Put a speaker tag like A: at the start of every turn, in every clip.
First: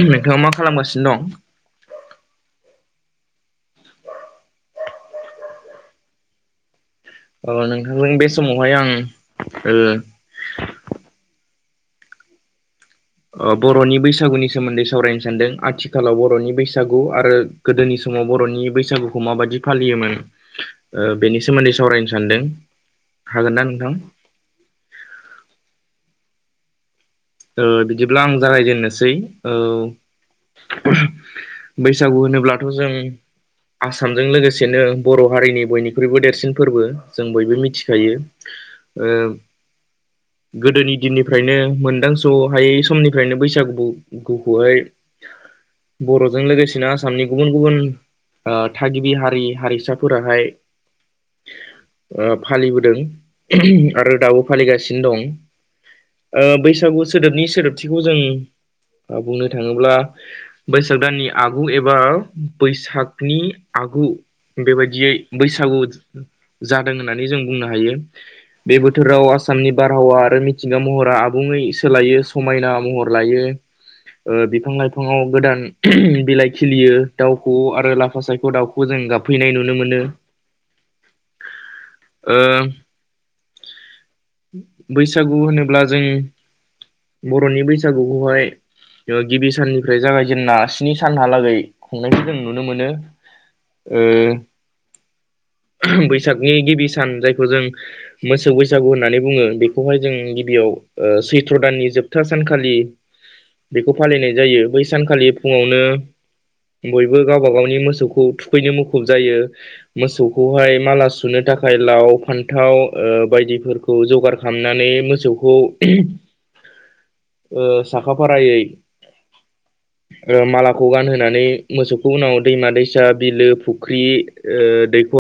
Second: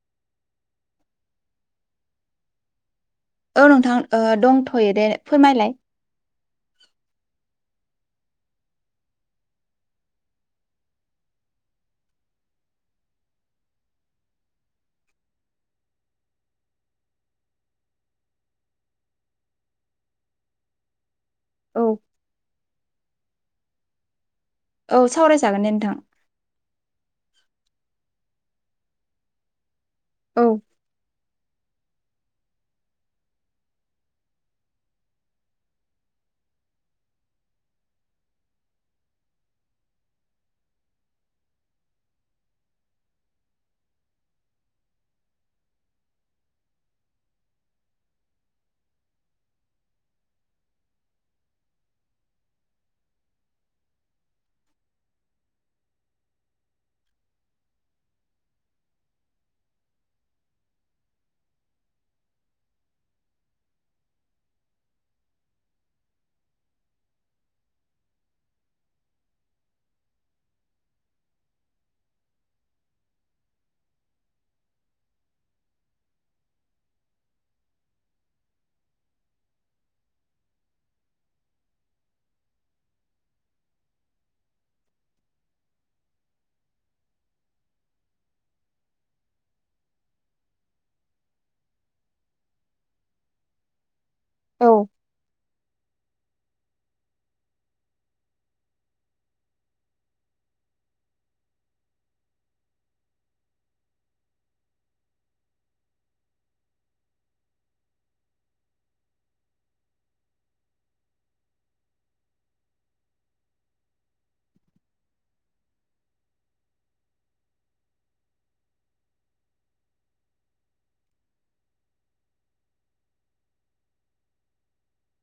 A: नोंथाङा मा खालामगासिनो दं?
B: औ नोंथां दंथ'यो दे। फोरमायलाय
A: अ नोंथांजों बे समावहाय आं ओ बर'नि बैसागुनि सोमोन्दै सावरायनो सानदों आथिखालाव बर'नि बैसागु आरो गोदोनि समाव बर'नि बैसागुखौ माबायदि फालियोमोन
B: [inaudible]
A: ओ बेनि सोमोन्दै
B: औ
A: सावरायनो सानदों हागोन ना नोंथां!
B: औ सावरायजागोन दे नोंथां
A: बिदिब्ला आं जागायजेननोसै औ
B: औ
A: [unintelligible] बैसागु होनोब्लाथ' जों आसामजों लोगोसेनो बर' हारिनि बयनिख्रुइबो देरसिन फोरबो जों बयबो मिथिखायो गोदोनि दिननिफ्रायनो मोनदां ज' हायै समनिफ्रायनो बैसागुखौहाय बर'जों लोगोसेनो आसामनि गुबुन गुबुन थागिबि हारि हारिसाफोराहाय ओ फालिबोदों आरो दाबो फालिगासिनो दं। बैसागु सोदोबनि सोदोबथिखौ जों बुंनो थाङोब्ला बैसाग दाननि आगु एबा बैसागनि आगु बेबायदियै बैसागु जादों होननानै जों बुंनो हायो। बे बोथोराव आसामनि बारहावा आरो मिथिंगा महरा आबुङै सोलायो समायना महर लायो। ओ बिफां लाइफाङाव गोदान बिलाइ खिलियो दाउ खौवौ आरो लाफा सायखौ दाउखौ खौ जों गाबफैनाय नुनो मोनो।
B: [inaudible]
A: ओ बैसागु होनोब्ला जों बर'नि बैसागु खौहाय ओ गिबि साननिफ्राय जागायजेनना स्नि सानहालागै खुंनायखौ जों नुनो मोनो।
B: [inaudible]
A: ओ
B: औ
A: बैसाग नि गिबि सान जायखौ जों मोसौ बैसागु होननानै बुङो बेखौहाय जों गिबियाव ओ सैथ्र दाननि जोबथा सानखालि बेखौ फालिनाय जायो बै सानखालि फुङावनो बयबो गावबा गावनि मोसौखौ थुखैनो मुखुब जायो। मोसौखौहाय माला सुनो थाखाय लाव फान्थाव ओ बायदिफोरखौ खौ जगार खालामनानै मोसौखौ ओ साखा फारायै
B: [unintelligible]
A: ओ मालाखौ गानहोनानै मोसौखौ उनाव दैमा दैसा बिलो फुख्रि ओ दैखर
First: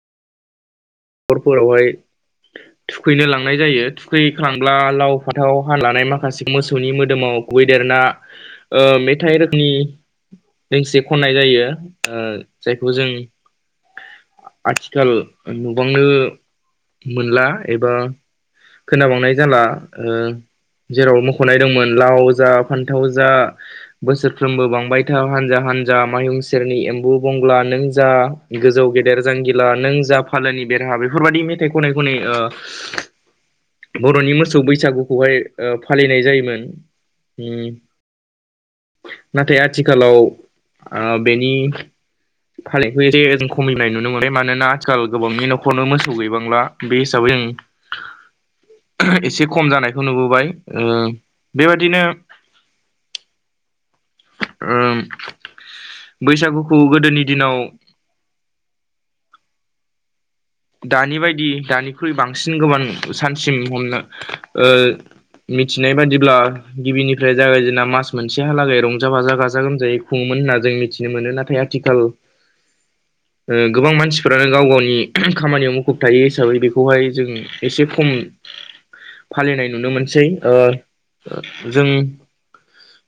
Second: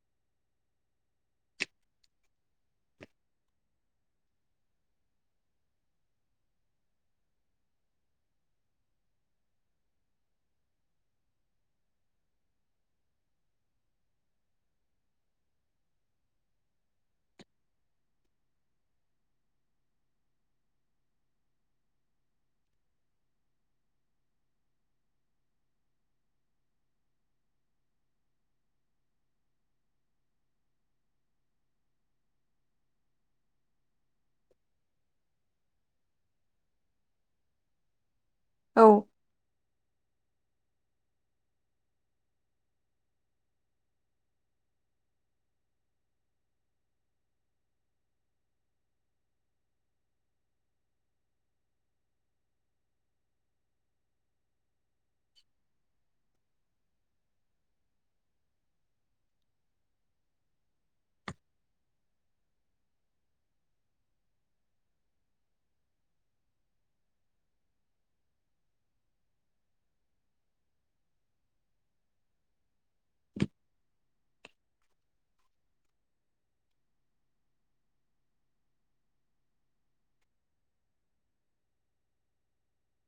A: खरफोरावहाय थुखैनो लांनाय जायो थुखैखांब्ला लाव फान्थाव हाना लानाय माखासे मोसौनि मोदोमाव खुबैदेरना ओ मेथाइ रोखोमनि दोंसे खननाय जायो ओ जायखौ जों आथिखाल नुबांनो मोनला एबा खोनाबांनाय जाला ओ जेराव मख'नाय दंमोन लाव जा फान्थाव जा बोसोरफ्रोमबो बांबाय था हानजा हानजा मायहुं सेरनि एम्बु बंगला नों जा गोजौ गेदेर जांगिला नों जा फालोनि बेरहा बेफोरबादि मेथाइ खनै खनै ओ बर'नि मोसौ बैसागुखौहाय ओ फालिनाय जायोमोन उ।
B: औ
A: नाथाय आथिखालाव ओ बेनि [unintelligible] जों खमायनाय नुनो मोनबाय मानोना आथिखाल गोबांनि न'खरनो मोसौ गैबांला बे हिसाबै जों एसे खम जानायखौ नुबोबाय ओ बेबादिनो ओम बैसागुखौ गोदोनि दिनाव दानि बायदि दानिख्रुइ बांसिन गोबां सानसिम हमनो ओ मिथिनाय बादिब्ला गिबिनिफ्राय जागायजेना मास मोनसेहालागै रंजा बाजा गाजा गोमजायै खुङोमोन होनना जों मिथिनो मोनो नाथाय आथिखाल
B: [inaudible]
A: ओ गोबां मानसिफोरा गाव गावनि खामानियाव मुखुब थायो हिसाबै बेखौहाय जों एसे खम फालिनाय नुनो मोनसै ओ जों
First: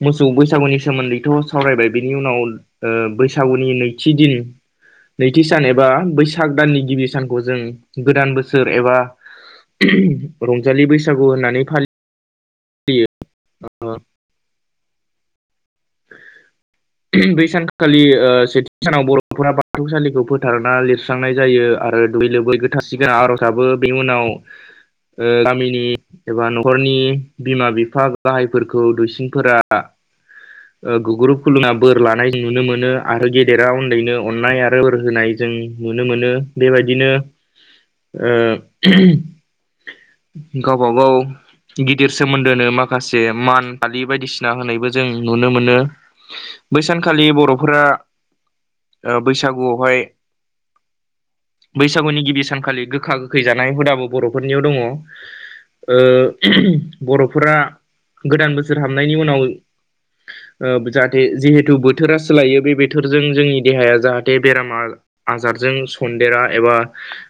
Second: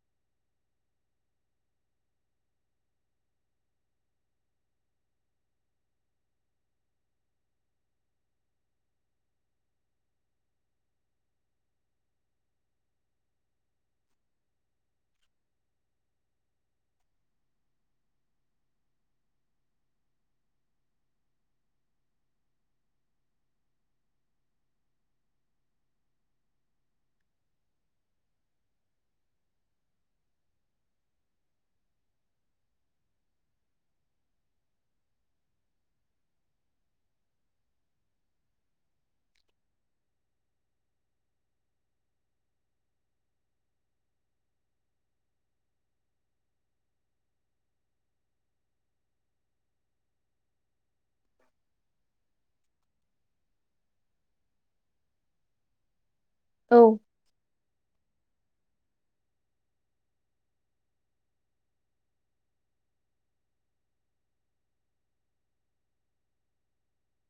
A: मोसौ बैसागुनि सोमोन्दैथ' सावरायबाय बिनि उनाव ओ बैसागुनि नैथि दिन नैथि सान एबा बैसाग दाननि गिबि सानखौ जों गोदान बोसोर एबा रंजालि बैसागु होननानै फालि [inaudible]
B: [inaudible]
A: बै सानखालि ओ सेथि सानाव बर'फोरा बाथौसालिखौ फोथारना लिरस स्रांनाय जायो आरो दुगै लोबै गोथारसिगो आर'ज गाबो बेनि उनाव गामिनि। एबा न'खरनि बिमा बिफा गाहायफोरखौ दुइसिनफोरा गुग्रु फुलुङा बोर लानाय नुनो मोनो आरो गेदेरा उन्दैनो अननाय आरो बोर होनाय। जों नुनो मोनो बेबायदिनो गावबा गाव गिदिर सोमोन्दोनो माखासे मान फालि बायदिसिना होनायबो जों। नुनो मोनो बैसानखालि बर'फोरा बैसागुआवहाय। बैसागुनि गिबि सानखालि गोखा गोखै जानाय हुदाबो बर'फोरनियाव दङ। ओ बर'फोरा गोदान बोसोर हाबनायनि उनाव जाहाथे जिहेतु बोथोरा सोलायो बे बोथोरजों जोंनि देहाया जाहाथे बेरामा आजारजों सनन्देरा एबा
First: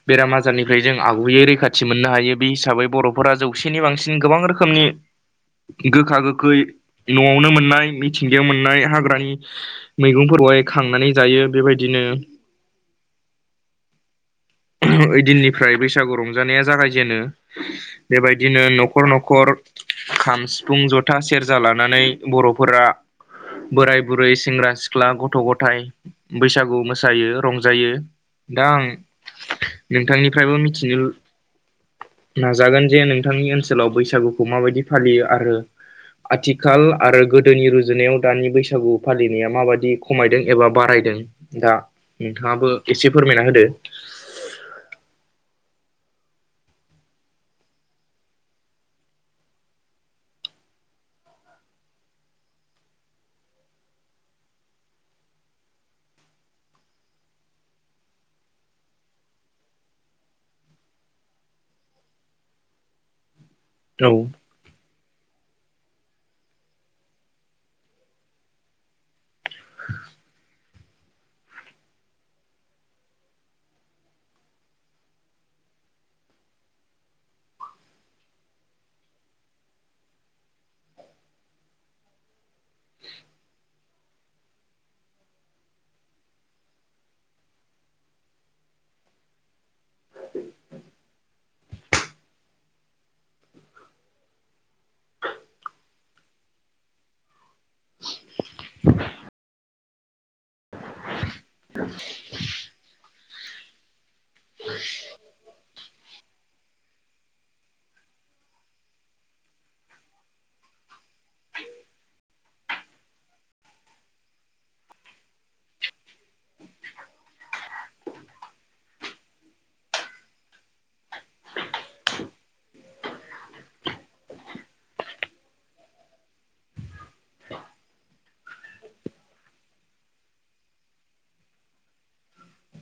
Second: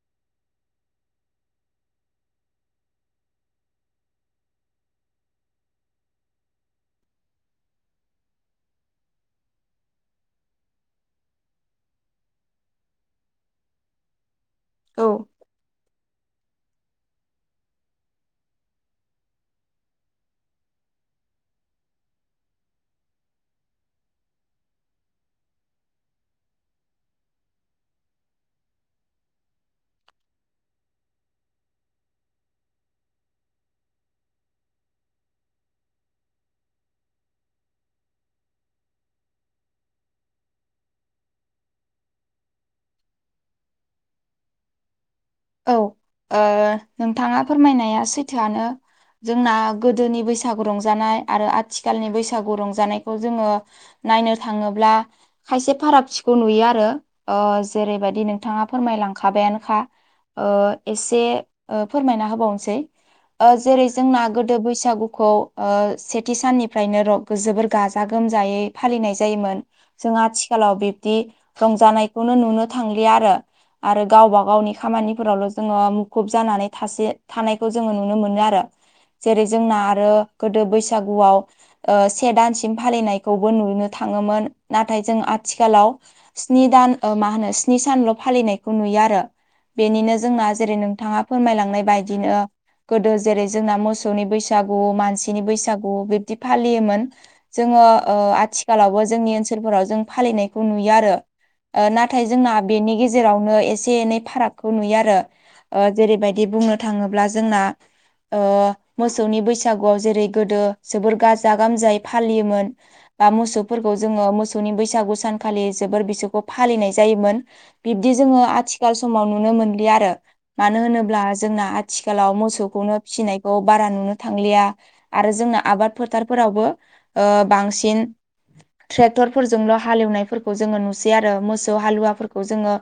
A: बेराम आजारनिफ्राय जों आगुयै रैखाथि मोननो हायो बे हिसाबै बर'फोरा जौसेनि बांसिन गोबां रोखोम। रोखोमनि गोखा गोखै न'आवनो मोन मोननाय मिथिंगायाव मोननाय हाग्रानि। मैगंफोरखौहाय खांनानै जायो बेबायदिनो
B: [inaudible] औ औ
A: ओइदिननिफ्राय बैसागु रंजानाया जागायजेनो बेबायदिनो न'खर न'खर खाम सिफुं जथा सेरजा लानानै। बर'फोरा बोराय बुरै सेंग्रा सिख्ला गथ' गथायाइ बैसागु मोसायो रंजायो। दा आं नोंथांनिफ्रायबो मिथिनो नाजागोन जे नोंथांनि ओनसोलाव बैसागुखौ माबायदि फालियो आरो आथिखाल आरो गोदोनि रुजुनायाव दानि बैसागु फालिनाया माबायदि खमायदों एबा बारायदों दा नोंथाङाबो एसे फोरमायना होदो।
B: औ ओ नोंथाङा फोरमायनाया सैथोआनो जोंना गोदोनि बैसागु रंजानाय आरो आथिखालनि बैसागु रंजानायखौ जोङो नायनो थाङोब्ला खायसे फारागथिखौ नुयो आरो जेरैबायदि नोंथाङा फोरमायलांखाबायानोखा। ओ एसे फोरमायना होबावनोसै जेरै
A: औ
B: जोंना गोद गोदो बैसागुखौ सेथि साननिफ्रायनो जोबोर गाजा गोमजायै फालिनाय जायोमोन जों आथिखालाव बे। बिदि रंजानायखौनो नुनो थांलि आरो आरो गावबा गावनि खामानि। फोरावल' जोङो मुखुब जानानै थासे थानायखौ जोङो नुनो मोनो आरो जेरै जोंना आरो गोदो बैसागुआव से दानसिम फालिनायखौबो नुनो थाङोमोन नाथाय जों आथिखालाव। स्नि दान मा होनो स्नि सानल' फालिनायखौ नुयो आरो बेनिनो जोंना जेरै नोंथाङा फोरमायलांनाय बायदिनो गोदो जेरै जोंना मोसौनि बैसागु मानसिनि बैसागु बिब्दि फालियोमोन। जोङो आथिखालावबो जोंनि ओनसोलफोराव जों फालिनायखौ नुयो आरो। नाथाय जोंना बेनि गेजेरावनो एसे एनै फाराग खौ नुयो आरो जेरैबायदि बुंनो थाङोब्ला जोंना। ओ मोसौनि बैसागुआव जेरै गोदो जोबोर गाजा गोमजायै फालियोमोन। बा मोसौफोरखौ जोंङो मोसौनि बैसागु सानखालि जोबोर बिसोरखौ फालिनाय जायोमोन बिब्दि जोङो आथिखाल समाव नुनो मोनलिया आरो मानो होनोब्ला जोंना आथिखालाव मोसौखौनो फिसिनायखौ बारा नुनो थांलिया आरो जोंना आबाद फोथारफोरावबो ओ बांसिन ट्रेक्टरफोरजोंल' हालेवनायफोरखौ जोङो नुसै आरो मोसौ हालुवाफोरखौ जोङो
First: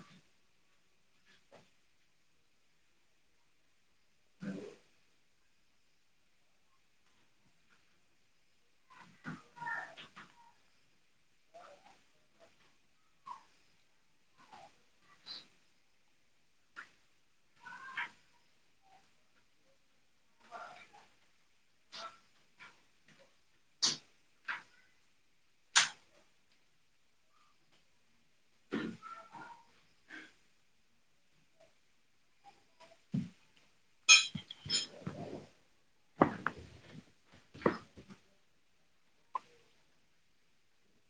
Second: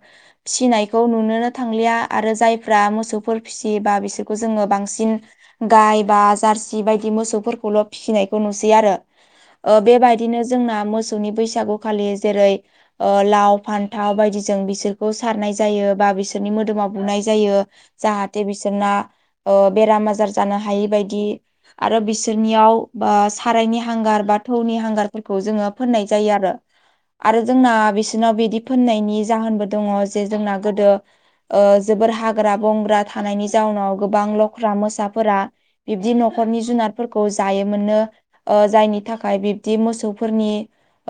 B: फिसिनायखौ नुनो थांलिया आरो जायफ्रा मोसौफोर फिसियोबा बिसोरखौ जोंङो बांसिन गाय बा जारसि बायदि मोसौफोरखौल' फिसिनायखौ नुसै आरो ओ बेबायदिनो जोंना मोसौनि बैसागुखालि जेरै - ओ लाव फान्थाव बायदिजों बिसोरखौ सारनाय जायो बा बिसोर। बिसोरनि मोदोमाव बुनाय जायो जाहाथे बिसोरना ओ बेराम आजार जानो हायि बादि आरो बिसोरनियाव बा सारायनि हांगार बा थौनि हांगारफोरखौ जोंङो फोननाय जायो आरो आरो जोंना बिसोरनाव बिदि फोननायनि जाहोनबो दङ' जे जोंना गोदो ओ जोबोर हाग्रा बंग्रा थानायनि जाउनाव गोबां लख्रा मोसाफोरा बिब्दि न'खरनि जुनादफोरखौ जायोमोननो ओ जायनि थाखाय बिब्दि मोसौफोरनि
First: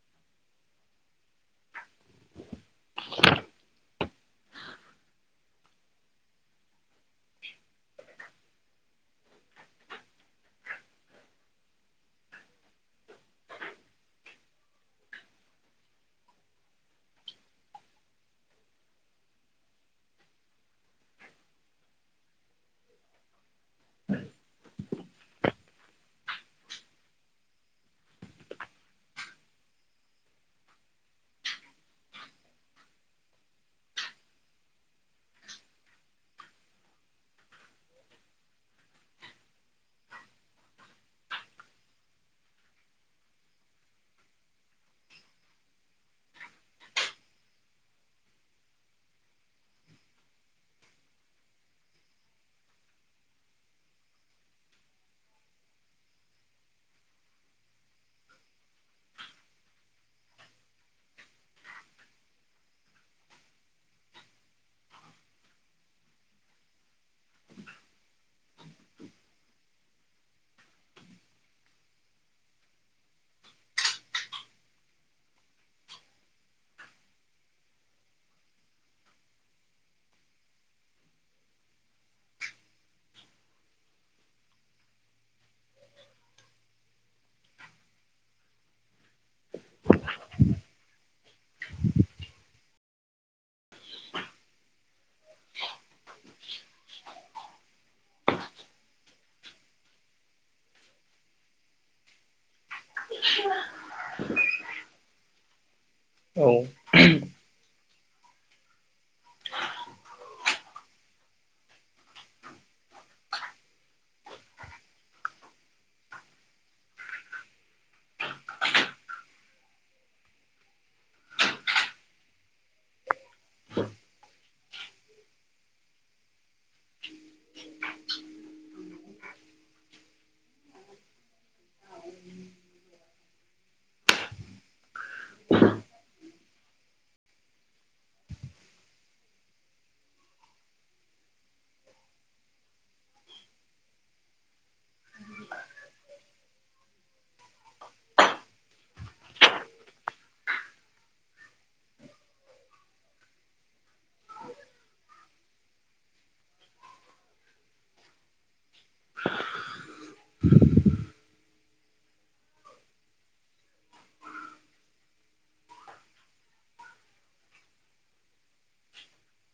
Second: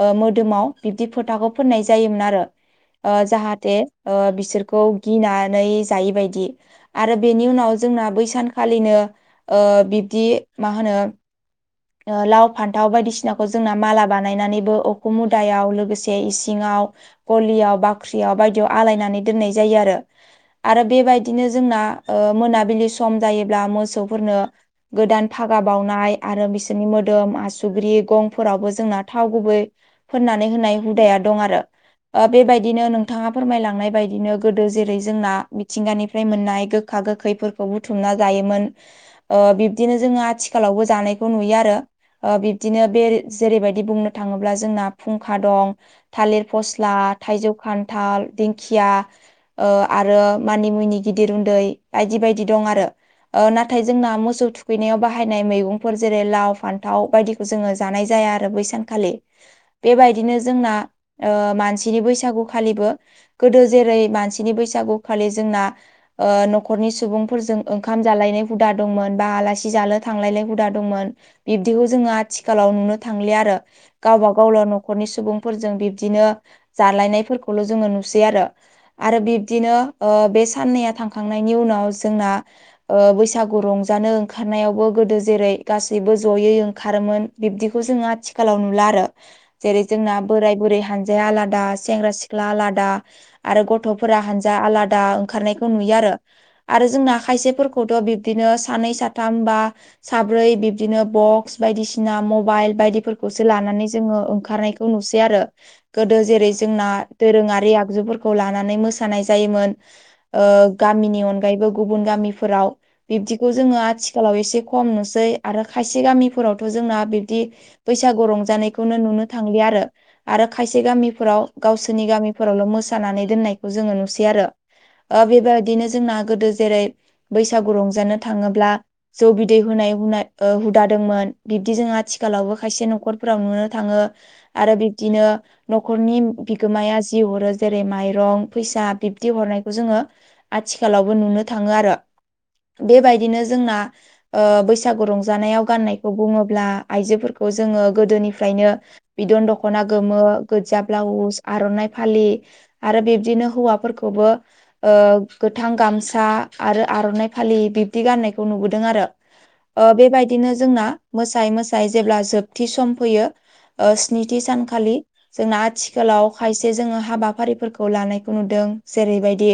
B: ओ मोदोमाव बिब्दि फोथाखौ फोननाय जायोमोन आरो ओ जाहाथे ओ बिसोर खौ गिनानै जायैबायदि आरो बेनि उनाव जोंना बैसानखालिनो ओ बिब्दि मा होनो ओ लाव फान्थाव बायदिसिनाखौ जोंना माला बानायनानैबो अखुम मुदायाव लोगोसे इसिङाव गलियाव बाख्रियाव बायदियाव आलायनानै दोननाय जायो आरो आरो बेबायदिनो जोंना ओ मोनाबिलि सम जायोब्ला मोसौफोरनो गोदान फागा बावनाय आरो बिसोरनि मोदोम आसुग्रि गंफोरावबो जोंना थाव गुबै फोननानै होनाय हुदाया दं आरो ओ बेबायदिनो नोंथांङा फोरमायलांनाय बायदि बिदिनो गोदो जेरै जोंना मिथिंगानिफ्राय मोननाय गोखा गोखैफोरखौ बुथुमना जायोमोन। ओ बिब्दिनो जोंङो आथिखालावबो जानायखौ नुयो आरो ओ बिब्दिनो बेरे जेरैबायदि बुंनो थांङोब्ला जोंना फुंखा दं। थालिर फस्ला थाइजौ खान्थाल दिंखिया ओ आरो मानि मुनि गिदिर उन्दै बायदि बायदि दं आरो ओ नाथाय जोंना मोसौ थुखैनायाव बाहायनाय मैगंफोर जेरै लाव फान्थाव बायदि जोंङो जानाय जाया आरो बैसानखालि बेबायदिनो जोंना ओ मानसिनि बैसागुखालिबो गोदो जेरै मानसिनि बैसागुखालि जोंना ओ न'खरनि सुबुंफोरजों ओंखाम जालायनाय हुदा दंमोन बा आलासि जालो थांलायलाय हुदा दंमोन बिब्दिखौ जोंङो आथिखालाव नुनो थांलिया आरो गावबा गावल न'खरनि सुबुंफोरजों बिब्दिनो जालायनायफोरखौल' जोंङो नुसै आरो आरो बिब्दिनो बे साननैया थांखांनायनि उनाव जोंना ओ ओबैसागु रंजानो ओंखारनायावबो गोदो जेरै गासैबो जयै ओंखारोमोन। बिब्दिखौ जोंङो आथिखालाव नुला आरो जेरै जोंना बोराय बुरै हानजाया आलादा सेंग्रा सिख्ला आलादा आरो गथ'फोरा हानजा आलादा ओंखारनायखौ नुयो आरो आरो जोंना खायसेफोरखौथ' बिब्दिनो सानै साथाम बा साब्रै बिब्दिनो बक्स बायदिसिना मबाइल बायदि फोरखौसो लानानै जोंङो ओंखारनायखौ नुसै आरो गोदो
A: औ
B: जेरै जोंना दोरोंङारि आगजुफोरखौ लानानै मोसानाय जायोमोन। ओ गामिनि अनगायैबो गुबुन गामिफोराव बिब्दिखौ जोंङो आथिखालाव एसे खम नुसै आरो खायसे गामिफोरावथ' जोंना बिब्दि बैसागु रंजानायखौनो नुनो थांलिया आरो आरो खायसे गामिफोराव गावसोरनि गामिफोरावल' मोसानानै दोननायखौ जोंङो नुसै आरो ओ बेबायदिनो जोंना गोदो जेरै बैसागु रंजानो थांङोब्ला जौ बिदै होनाय हुनाय ओ हुदा दोंमोन बिब्दि जों आथिखालावबो खायसे न'खरफोराव नुनो थांङो आरो बिब्दिनो न'खरनि बिगोमाया जि हरो जेरै माइरं फैसा बिब्दि हरनायखौ जोंङो आथिखालावबो नुनो थाङो आरो। बेबायदिनो जोंना। ओ बैसागु रंजानायाव गाननायखौ बुंङोब्ला आइजोफोरखौ जोंङो गोदोनिफ्रायनो बिदन दख'ना गोमो, गोजा ब्लाउस, आर'नाइ फालि आरो बिब्दिनो हौवाफोरखौबो ओ गोथां गामसा आरो आर'नाइ फालि बिब्दि गान्नायखौ नुबो दों आरो। ओ बेबायदिनो जोंना मोसायै मोसायै जेब्ला जोबथि सम फैयो ओ स्निथि सानखालि जोंना आथिखालाव खायसे जोङो हाबा फारिफोरखौ लानायखौ नुदों जेरैबायदि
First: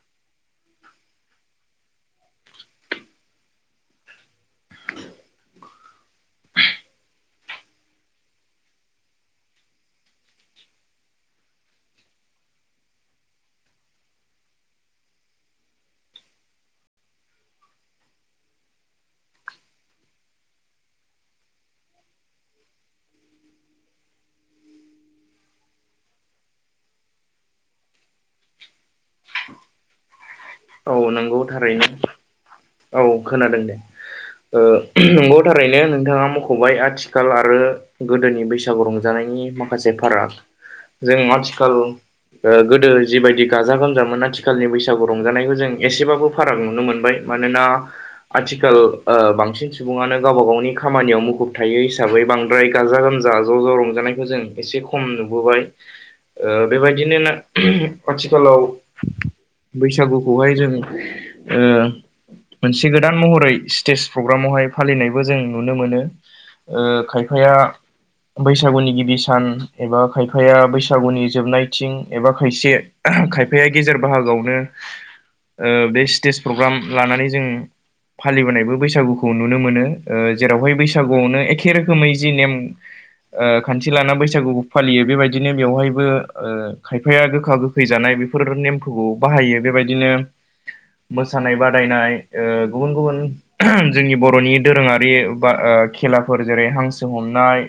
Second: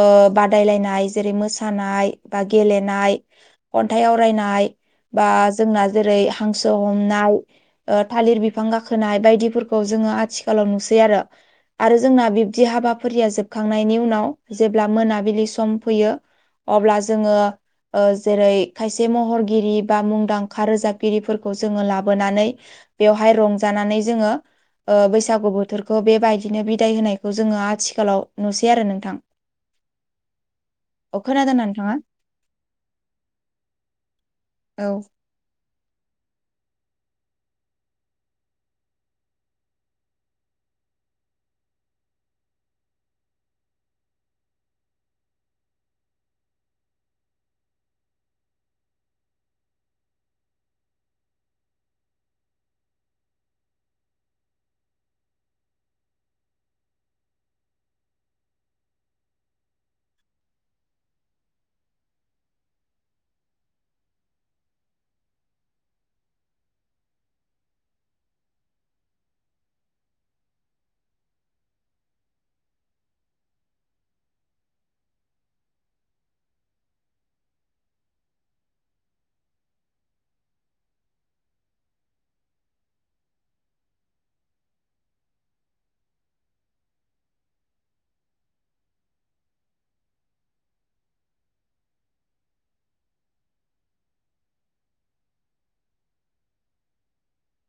B: ओ बादायलायनाय जेरै मोसानाय बा गेलेनाय खन्थाइ आवरायनाय बा जोंना जेरै हांसो हमनाय ओ थालिर बिफां गाखोनाय बायदिफोरखौ जोङो आथिखालाव नुसै आरो। आरो जोंना बिब्दि हाबाफारिया जोबखांनायनि उनाव जेब्ला मोनाबिलि सम फैयो अब्ला जोङो ओ जेरै खायसे महरगिरि बा मुंदांखा रोजाबगिरिफोरखौ जोङो लाबोनानै बेवहाय रंजानानै जोङो ओ बैसागु बोथोरखौ बेबाय बिदिनो बिदाय होनायखौ जोङो आथिखालाव नुसै आरो नोंथां।
A: औ
B: अ
A: नोंगौ
B: खोनादोंना
A: थारैनो,
B: नोंथाङा
A: औ खोनादों दे, ओ
B: औ
A: नंगौ थारैनो नोंथाङा मख'बाय आथिखाल आरो गोदोनि बैसागु रंजानायनि माखासे फाराग जों आथिखाल ओ गोदो जिबायदि गाजा गोमजामोन आथिखालनि बैसागु रंजानायखौ जों एसेबाबो फाराग नुनो मोनबाय। मानोना आथिखाल ओ बांसिन सुबुङानो गावबा गावनि खामानियाव मुखुब थायो हिसाबै बां फ्राय गाजा गोमजा ज' ज' रंजानायखौ जों एसे खम नुबोबाय। ओ बेबायदिनो [unintelligible] आथिखालाव बैसागु खौहाय जों ओ मोनसे गोदान महरै स्टेज प्रग्रामावहाय फालिनायबो जों नुनो मोनो। ओ खायफाया बैसागुनि गिबि सान एबा खायफाया बैसागुनि जोबनायथिं एबा खायसे खायफाया गेजेर बाहागोआवनो ओ बे स्टेज प्रग्राम लानानै जोङो फालिबोनायबो बैसागुखौ नुनो मोनो। ओ जेरावहाय बैसागुआवनो एखे रोखोमै जि नेम ओ खान्थि लाना बैसागुखौ फालियो बेबायदिनो बेवहायबो ओ खायफाया गोखा गोखै खै जानाय, बेफोर नेमफोरखौ बाहायो। बेबायदिनो मोसानाय बादायनाय ओ गुबुन गुबुन जोंनि बर'नि दोरोङारि बा ओ खेलाफोर जेरै हांसो हमनाय